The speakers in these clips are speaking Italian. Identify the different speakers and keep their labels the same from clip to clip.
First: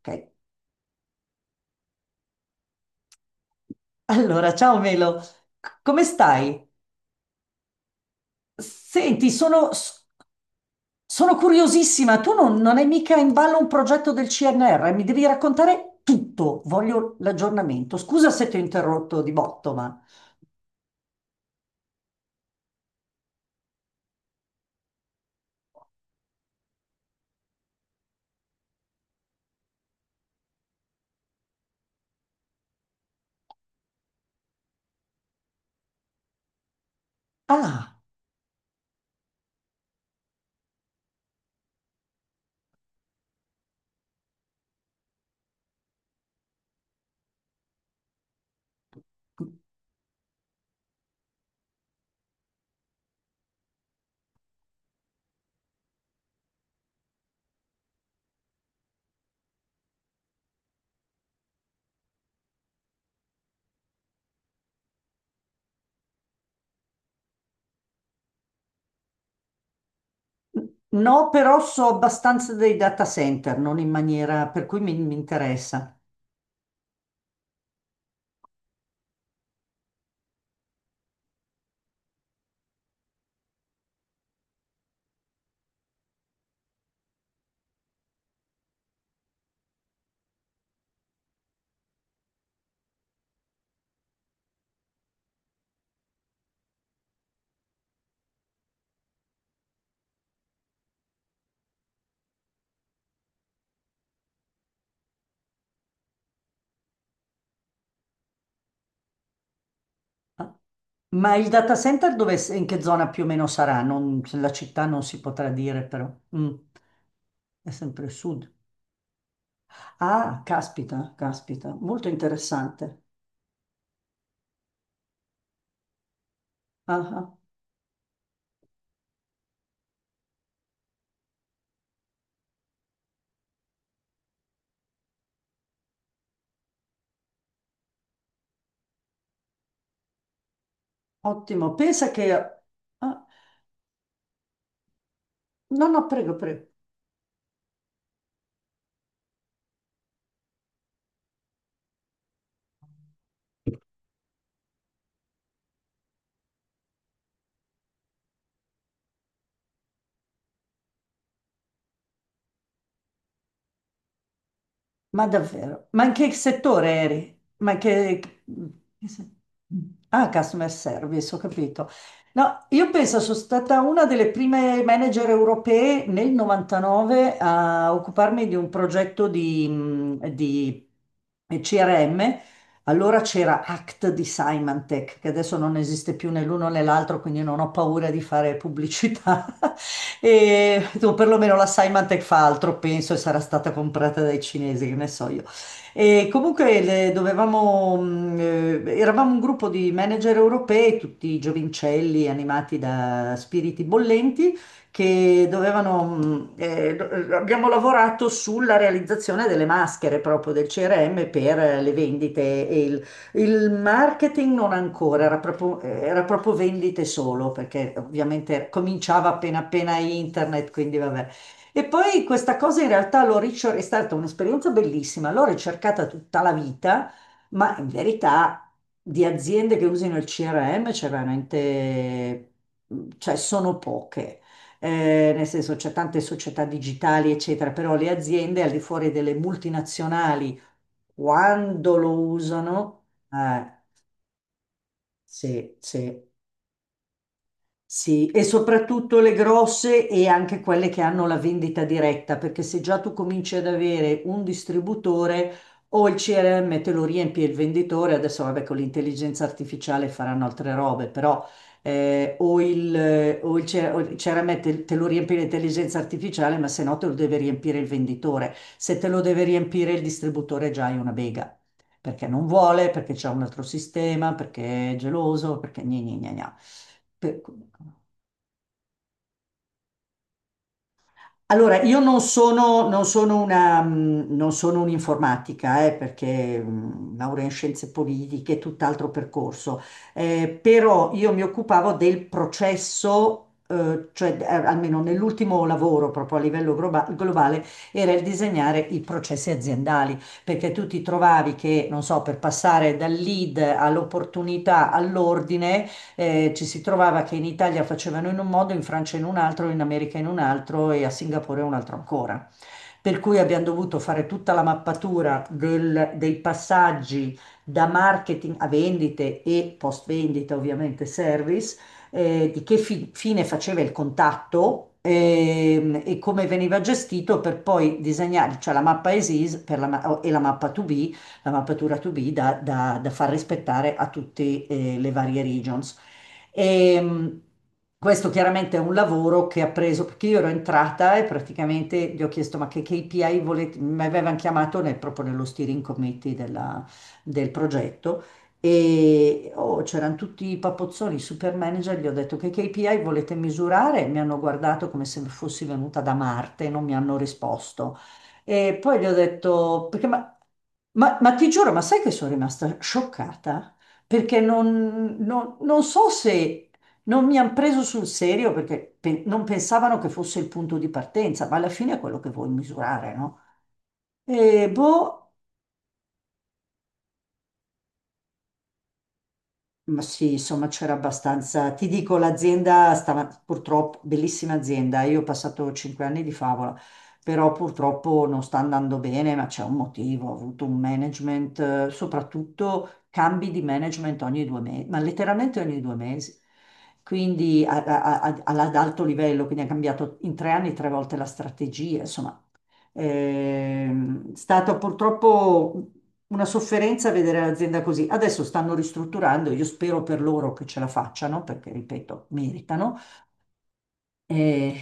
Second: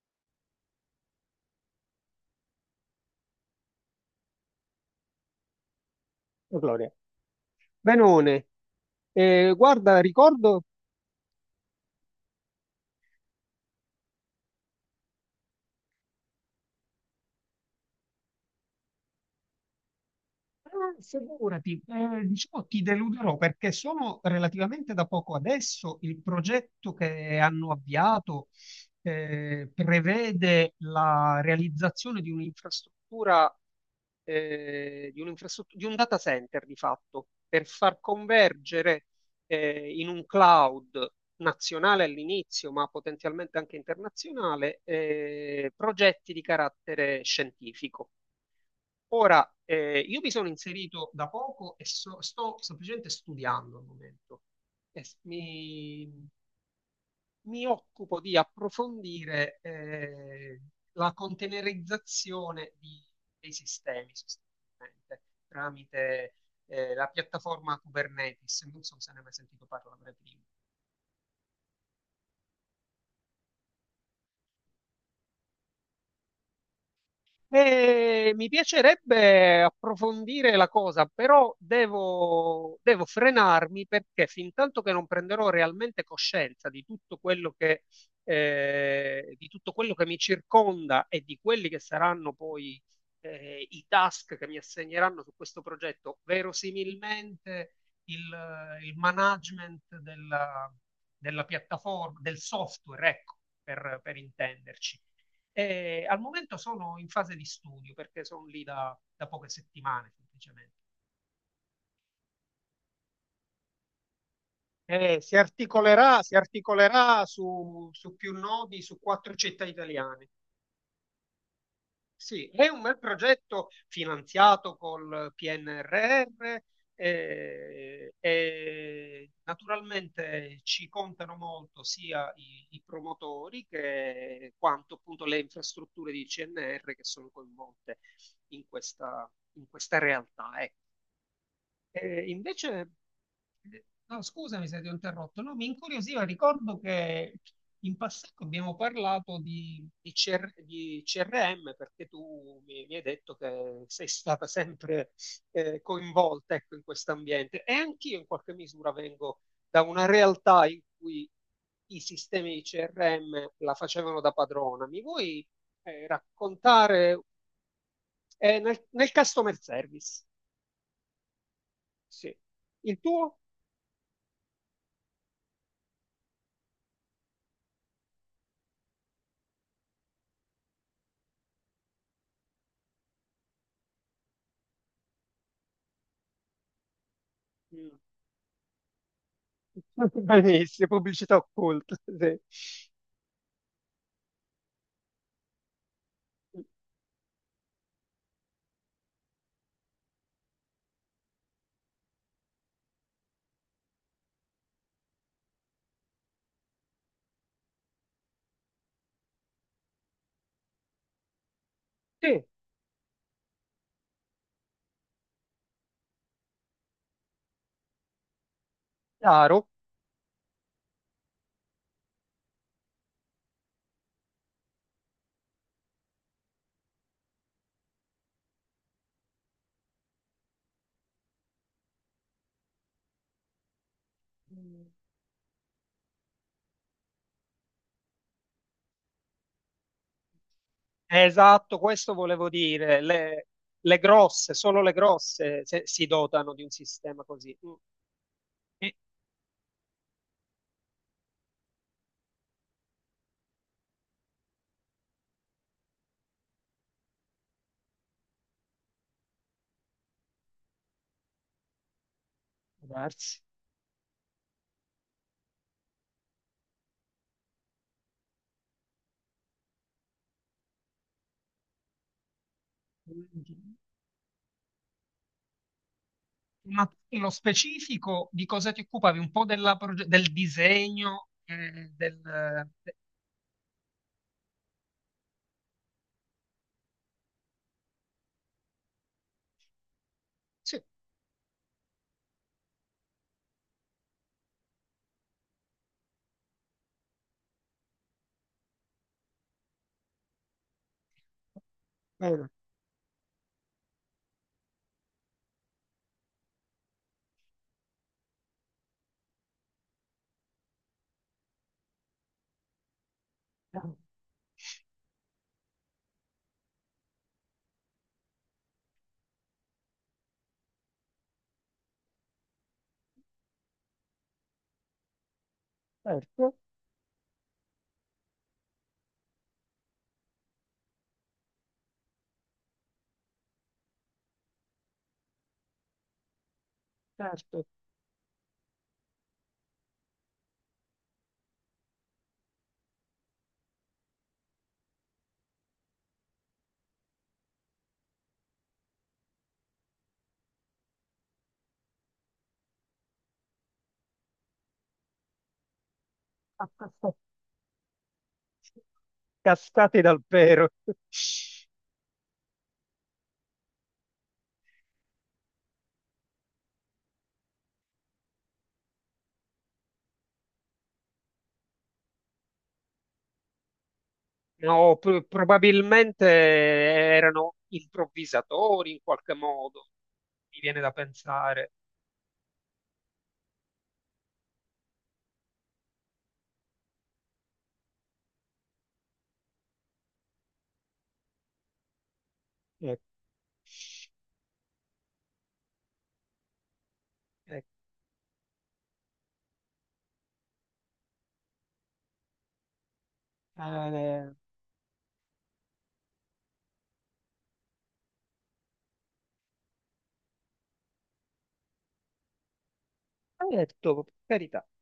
Speaker 1: Ok. Allora, ciao Melo, come stai?
Speaker 2: Oh, Gloria. Benone,
Speaker 1: Senti,
Speaker 2: guarda, ricordo.
Speaker 1: sono curiosissima, tu non hai mica in ballo un progetto del CNR, mi devi raccontare tutto, voglio l'aggiornamento. Scusa se ti ho interrotto di botto, ma...
Speaker 2: Figurati, diciamo ti deluderò perché sono relativamente da poco adesso il progetto che hanno avviato prevede la realizzazione di un'infrastruttura, di un data center di fatto, per
Speaker 1: Ah,
Speaker 2: far convergere in un cloud nazionale all'inizio, ma potenzialmente anche internazionale, progetti di carattere scientifico. Ora, io mi sono inserito da poco e sto semplicemente studiando al momento. E s- mi, mi occupo di approfondire la containerizzazione dei sistemi sostanzialmente, tramite la piattaforma Kubernetes. Non so se ne hai mai sentito parlare prima.
Speaker 1: no, però so abbastanza dei data center, non in maniera per cui mi interessa.
Speaker 2: Mi piacerebbe approfondire la cosa, però devo frenarmi perché fin tanto che non prenderò realmente coscienza di tutto quello che, di tutto quello che mi circonda e di quelli che saranno poi, i task che mi assegneranno su questo progetto, verosimilmente il, il management della piattaforma, del software, ecco, per intenderci, e al momento sono in fase di studio perché sono lì da poche settimane
Speaker 1: Ah,
Speaker 2: semplicemente.
Speaker 1: ma il data center dove, in che zona più o meno sarà? La città non si
Speaker 2: Eh, si
Speaker 1: potrà dire, però.
Speaker 2: articolerà, si
Speaker 1: Mm,
Speaker 2: articolerà
Speaker 1: è
Speaker 2: su,
Speaker 1: sempre il
Speaker 2: più
Speaker 1: sud.
Speaker 2: nodi, su quattro città italiane.
Speaker 1: Ah, caspita, caspita, molto
Speaker 2: Sì, è un bel
Speaker 1: interessante.
Speaker 2: progetto finanziato col PNRR,
Speaker 1: Ah, ah,
Speaker 2: e naturalmente ci contano molto sia i promotori, che quanto appunto le infrastrutture di CNR che sono coinvolte in questa, in questa realtà. Ecco.
Speaker 1: ottimo. Pensa
Speaker 2: Eh,
Speaker 1: che...
Speaker 2: invece,
Speaker 1: Ah,
Speaker 2: no, scusami se ti ho interrotto, no, mi
Speaker 1: no, no,
Speaker 2: incuriosiva,
Speaker 1: prego, prego.
Speaker 2: ricordo che in passato abbiamo parlato di CRM perché tu mi hai detto che sei stata sempre coinvolta, ecco, in questo ambiente, e anch'io in qualche misura vengo da una realtà in cui i sistemi di CRM la facevano da padrona. Mi
Speaker 1: Ma
Speaker 2: vuoi
Speaker 1: davvero? Ma in che settore
Speaker 2: raccontare,
Speaker 1: eri? Ma in che...
Speaker 2: nel,
Speaker 1: che
Speaker 2: nel
Speaker 1: se-
Speaker 2: customer service?
Speaker 1: Ah, customer service, ho capito.
Speaker 2: Sì.
Speaker 1: No, io
Speaker 2: Il
Speaker 1: penso sono
Speaker 2: tuo?
Speaker 1: stata una delle prime manager europee nel 99 a occuparmi di un progetto di CRM. Allora c'era Act di Symantec, che adesso non esiste più né l'uno né l'altro, quindi non ho
Speaker 2: Mm.
Speaker 1: paura di fare pubblicità. E,
Speaker 2: Benissimo,
Speaker 1: o
Speaker 2: pubblicità
Speaker 1: perlomeno la
Speaker 2: occulta.
Speaker 1: Symantec
Speaker 2: Sì,
Speaker 1: fa altro, penso, e sarà stata comprata dai cinesi, che ne so io. E comunque dovevamo, eravamo un gruppo di manager europei, tutti giovincelli animati da spiriti bollenti che abbiamo lavorato sulla realizzazione delle maschere proprio del CRM per le
Speaker 2: sì,
Speaker 1: vendite e il marketing non ancora, era proprio vendite solo, perché ovviamente cominciava appena
Speaker 2: chiaro.
Speaker 1: appena internet, quindi vabbè. E poi questa cosa in realtà è stata un'esperienza bellissima, l'ho ricercata tutta la vita, ma in verità di aziende che usano il CRM c'è veramente, cioè sono poche, nel senso c'è tante società digitali, eccetera, però le aziende al di fuori delle multinazionali,
Speaker 2: Esatto,
Speaker 1: quando lo
Speaker 2: questo volevo dire.
Speaker 1: usano,
Speaker 2: Le, le grosse, solo le grosse
Speaker 1: sì,
Speaker 2: si
Speaker 1: sì.
Speaker 2: dotano di un sistema così. Mm.
Speaker 1: Sì, e
Speaker 2: E
Speaker 1: soprattutto le grosse e anche quelle che hanno la vendita diretta, perché se già tu cominci ad avere un distributore o il CRM te lo riempie il venditore, adesso vabbè con l'intelligenza artificiale faranno altre robe, però
Speaker 2: diversi.
Speaker 1: o il CRM te lo riempie l'intelligenza artificiale, ma se no te lo deve riempire il venditore. Se te lo deve riempire il distributore già hai una bega, perché non vuole, perché c'è un altro sistema, perché è geloso, perché gna gna gna gna.
Speaker 2: Ma nello
Speaker 1: Per-
Speaker 2: specifico di cosa ti occupavi? Un po' del disegno,
Speaker 1: Allora, io
Speaker 2: de-
Speaker 1: non sono un'informatica, perché laurea in scienze politiche, tutt'altro percorso.
Speaker 2: Sì,
Speaker 1: Però io mi occupavo del processo, cioè almeno nell'ultimo lavoro proprio a livello globale, era il disegnare i processi aziendali, perché tu ti trovavi che, non so, per
Speaker 2: bene.
Speaker 1: passare dal lead all'opportunità all'ordine, ci si trovava che in Italia facevano in un modo, in Francia in un altro, in America in un altro e a Singapore un altro ancora. Per cui abbiamo dovuto fare tutta la mappatura dei passaggi da marketing a vendite e post vendita, ovviamente service, di che fine faceva il contatto, e come
Speaker 2: Certo,
Speaker 1: veniva gestito per poi disegnare, cioè la mappa ESIS per e la mappa 2B, la mappatura 2B da far rispettare a tutte le varie regions. E, mh,
Speaker 2: certo.
Speaker 1: questo chiaramente è un lavoro che ha preso, perché io ero entrata e praticamente gli ho chiesto ma che KPI volete, mi avevano chiamato proprio nello steering committee del progetto e oh, c'erano tutti i papozzoni, i super manager, gli ho detto che KPI volete misurare? Mi hanno guardato come se fossi venuta da Marte, non mi hanno
Speaker 2: Accasta-
Speaker 1: risposto. E poi gli ho detto,
Speaker 2: Cascati
Speaker 1: perché
Speaker 2: dal pero.
Speaker 1: ma ti giuro, ma sai che sono rimasta scioccata? Perché non so se non mi hanno preso sul serio perché non pensavano che fosse il punto di partenza, ma alla fine è quello che vuoi misurare, no? E
Speaker 2: No,
Speaker 1: boh,
Speaker 2: probabilmente erano improvvisatori in qualche modo,
Speaker 1: ma sì,
Speaker 2: mi
Speaker 1: insomma
Speaker 2: viene da
Speaker 1: c'era
Speaker 2: pensare.
Speaker 1: abbastanza. Ti dico, l'azienda stava purtroppo, bellissima azienda, io ho passato 5 anni di favola, però purtroppo non sta andando bene, ma c'è un motivo, ho avuto un management,
Speaker 2: Eh,
Speaker 1: soprattutto cambi di management ogni 2 mesi, ma letteralmente ogni 2 mesi,
Speaker 2: eh,
Speaker 1: quindi ad alto livello, quindi ha cambiato in 3 anni tre volte la strategia, insomma è
Speaker 2: eh,
Speaker 1: stata purtroppo una sofferenza vedere l'azienda così. Adesso stanno ristrutturando, io spero per loro che ce la facciano, perché ripeto, meritano.
Speaker 2: hai detto, per carità.
Speaker 1: Eh,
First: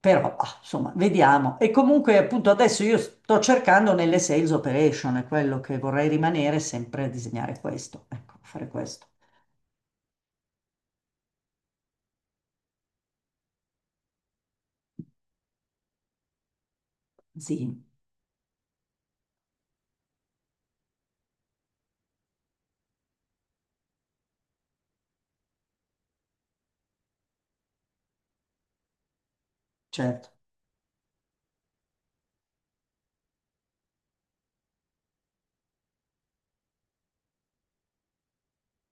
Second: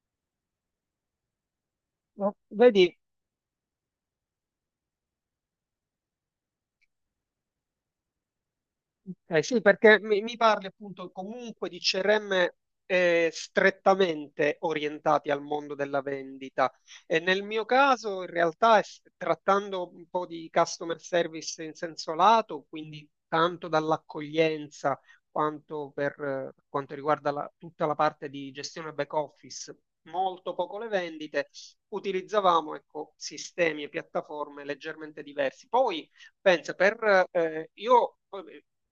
Speaker 1: però, ah, insomma, vediamo. E comunque,
Speaker 2: No,
Speaker 1: appunto, adesso io
Speaker 2: vedi,
Speaker 1: sto cercando nelle sales operation, è quello che vorrei rimanere sempre a disegnare questo, ecco, fare questo.
Speaker 2: ok, sì, perché mi parli appunto comunque di CRM strettamente orientati al mondo della vendita. E nel mio
Speaker 1: Sì,
Speaker 2: caso, in realtà, trattando un po' di customer service in senso lato, quindi tanto dall'accoglienza quanto per quanto riguarda la- tutta la parte di gestione back office,
Speaker 1: certo.
Speaker 2: molto poco le vendite, utilizzavamo ecco, sistemi e piattaforme leggermente diversi. Poi, pensa, io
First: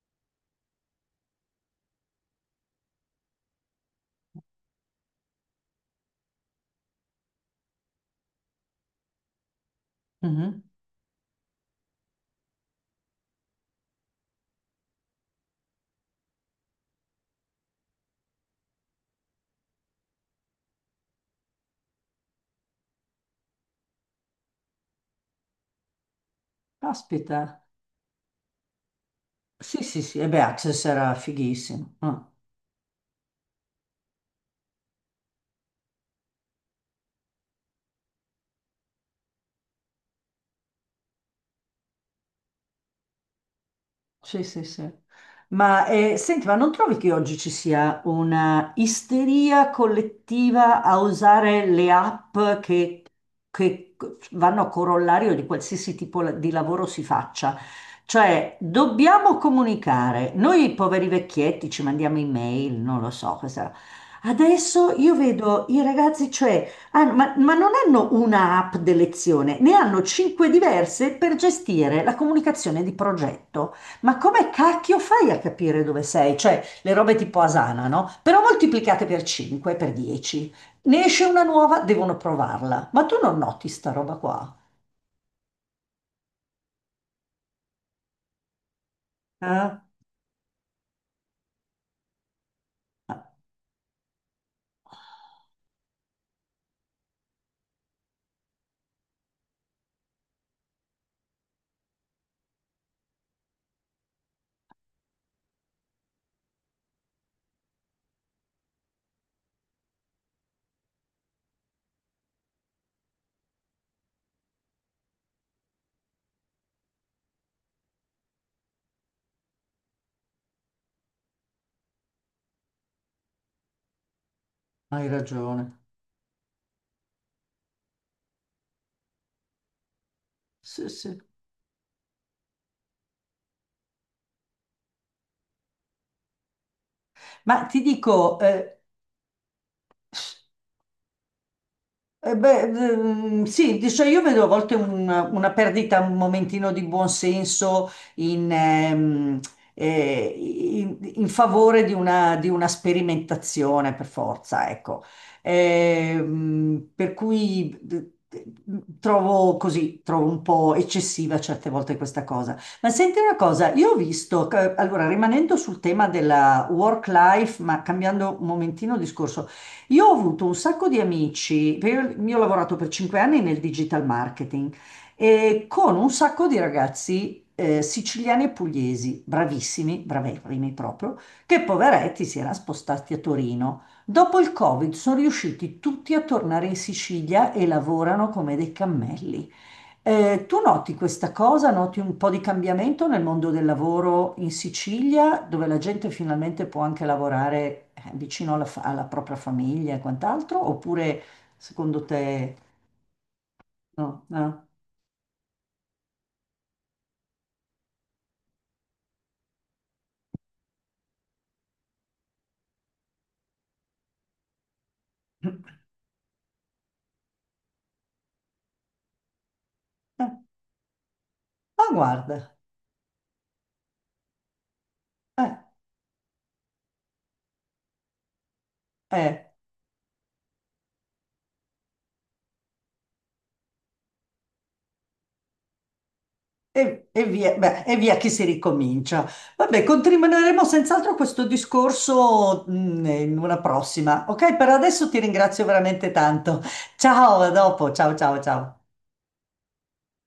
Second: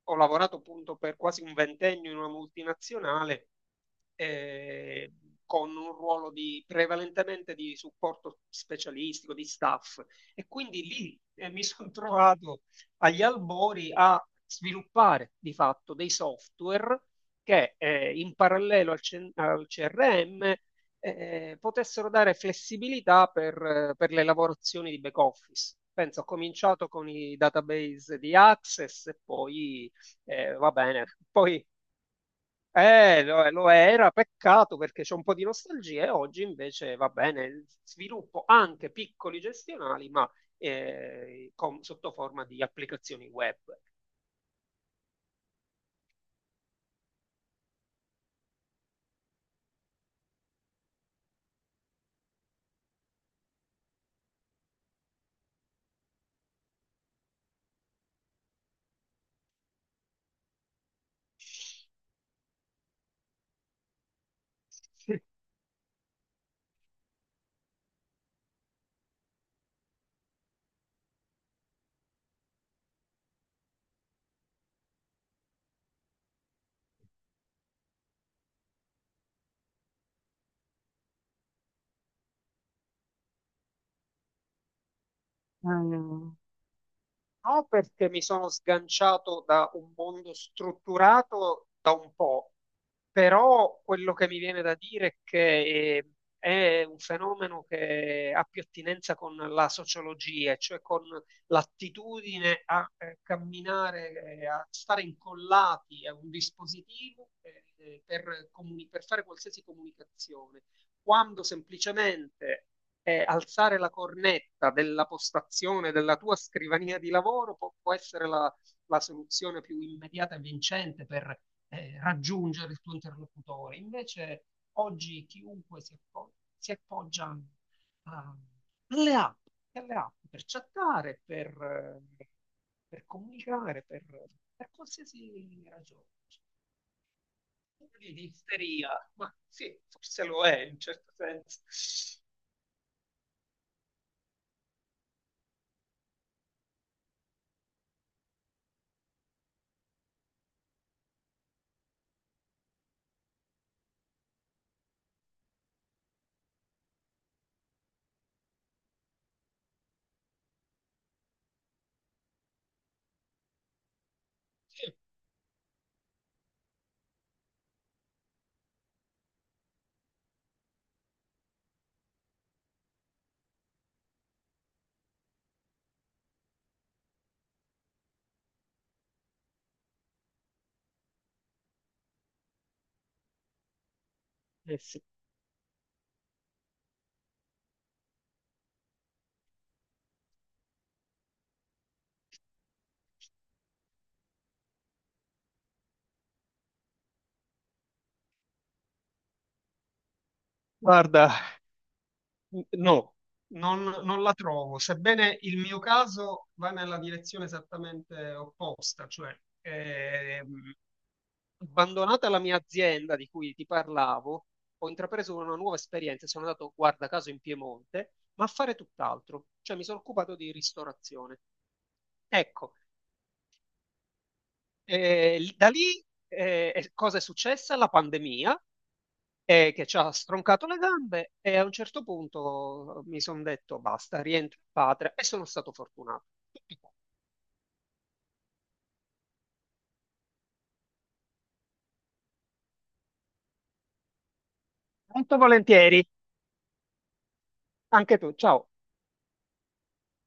Speaker 2: ho lavorato appunto per quasi un ventennio in una multinazionale, eh, con un ruolo prevalentemente di supporto specialistico, di staff. E
Speaker 1: Mhm.
Speaker 2: quindi lì mi sono trovato agli albori a sviluppare di fatto dei software che, in parallelo al CRM, potessero dare flessibilità per le lavorazioni di back office. Penso, ho cominciato con i
Speaker 1: Caspita.
Speaker 2: database di Access, e
Speaker 1: Sì,
Speaker 2: poi
Speaker 1: sì, sì, e beh,
Speaker 2: va
Speaker 1: Access
Speaker 2: bene,
Speaker 1: era
Speaker 2: poi
Speaker 1: fighissimo. Ah.
Speaker 2: lo era, peccato, perché c'è un po' di nostalgia e oggi invece va bene, sviluppo anche piccoli gestionali, ma sotto forma di applicazioni web.
Speaker 1: Sì, sì, sì. Ma senti, ma non trovi che oggi ci sia una isteria collettiva a usare le app che vanno a corollario di qualsiasi tipo di lavoro si faccia? Cioè, dobbiamo comunicare. Noi poveri vecchietti ci mandiamo email, non lo so cosa. Adesso io vedo i ragazzi, cioè, ma non hanno una app di lezione, ne hanno cinque diverse per gestire la comunicazione di progetto. Ma come cacchio fai a capire dove sei? Cioè, le robe tipo Asana, no? Però moltiplicate per 5, per 10. Ne esce una nuova, devono provarla. Ma tu non noti sta roba qua?
Speaker 2: Mm. No, perché mi sono sganciato da
Speaker 1: Eh?
Speaker 2: un mondo strutturato da un po'. Però quello che mi viene da dire è che è un fenomeno che ha più attinenza con la sociologia, cioè con l'attitudine a camminare, a stare incollati a un dispositivo per fare qualsiasi comunicazione, quando semplicemente alzare la cornetta della postazione della tua scrivania di lavoro può essere la soluzione più immediata e vincente per raggiungere il tuo interlocutore. Invece
Speaker 1: Hai
Speaker 2: oggi
Speaker 1: ragione.
Speaker 2: chiunque si appoggia alle, app, alle app, per
Speaker 1: Sì, sì.
Speaker 2: chattare, eh, per comunicare, per qualsiasi ragione.
Speaker 1: Ma ti
Speaker 2: Di
Speaker 1: dico, eh,
Speaker 2: isteria, ma sì, forse lo è in un certo senso.
Speaker 1: Eh beh, sì, dice, io vedo a volte una perdita, un momentino di buonsenso in, in favore di di una sperimentazione per forza, ecco. Per cui trovo così, trovo un po' eccessiva certe volte questa cosa. Ma senti una cosa, io ho visto, allora rimanendo sul tema della work life, ma cambiando un momentino discorso, io ho avuto un sacco di amici, perché io ho lavorato per 5 anni nel digital marketing e con un sacco di ragazzi siciliani e pugliesi, bravissimi, bravissimi proprio, che poveretti si erano spostati a Torino. Dopo il
Speaker 2: Eh
Speaker 1: Covid
Speaker 2: sì.
Speaker 1: sono riusciti tutti a tornare in Sicilia e lavorano come dei cammelli. Tu noti questa cosa, noti un po' di cambiamento nel mondo del lavoro in Sicilia, dove la gente finalmente può anche lavorare vicino alla, alla propria famiglia e quant'altro, oppure
Speaker 2: Guarda,
Speaker 1: secondo te
Speaker 2: no, non
Speaker 1: no?
Speaker 2: la
Speaker 1: No?
Speaker 2: trovo, sebbene il mio caso va nella direzione esattamente opposta, cioè ehm, abbandonata la mia azienda di cui ti parlavo, ho intrapreso una nuova esperienza, e sono andato, guarda caso, in Piemonte, ma a fare tutt'altro, cioè mi sono
Speaker 1: Eh,
Speaker 2: occupato di ristorazione.
Speaker 1: ah, guarda,
Speaker 2: Ecco,
Speaker 1: eh,
Speaker 2: da lì cosa è successa? La pandemia,
Speaker 1: eh,
Speaker 2: e che ci ha stroncato le gambe, e a un certo punto mi sono detto basta, rientro in patria e sono stato fortunato. Tutto qua.
Speaker 1: e via, beh, e via che si ricomincia. Vabbè, continueremo senz'altro questo discorso, in una prossima. Ok, per adesso ti
Speaker 2: Molto
Speaker 1: ringrazio
Speaker 2: volentieri,
Speaker 1: veramente tanto. Ciao, a dopo, ciao
Speaker 2: anche tu,
Speaker 1: ciao
Speaker 2: ciao.
Speaker 1: ciao.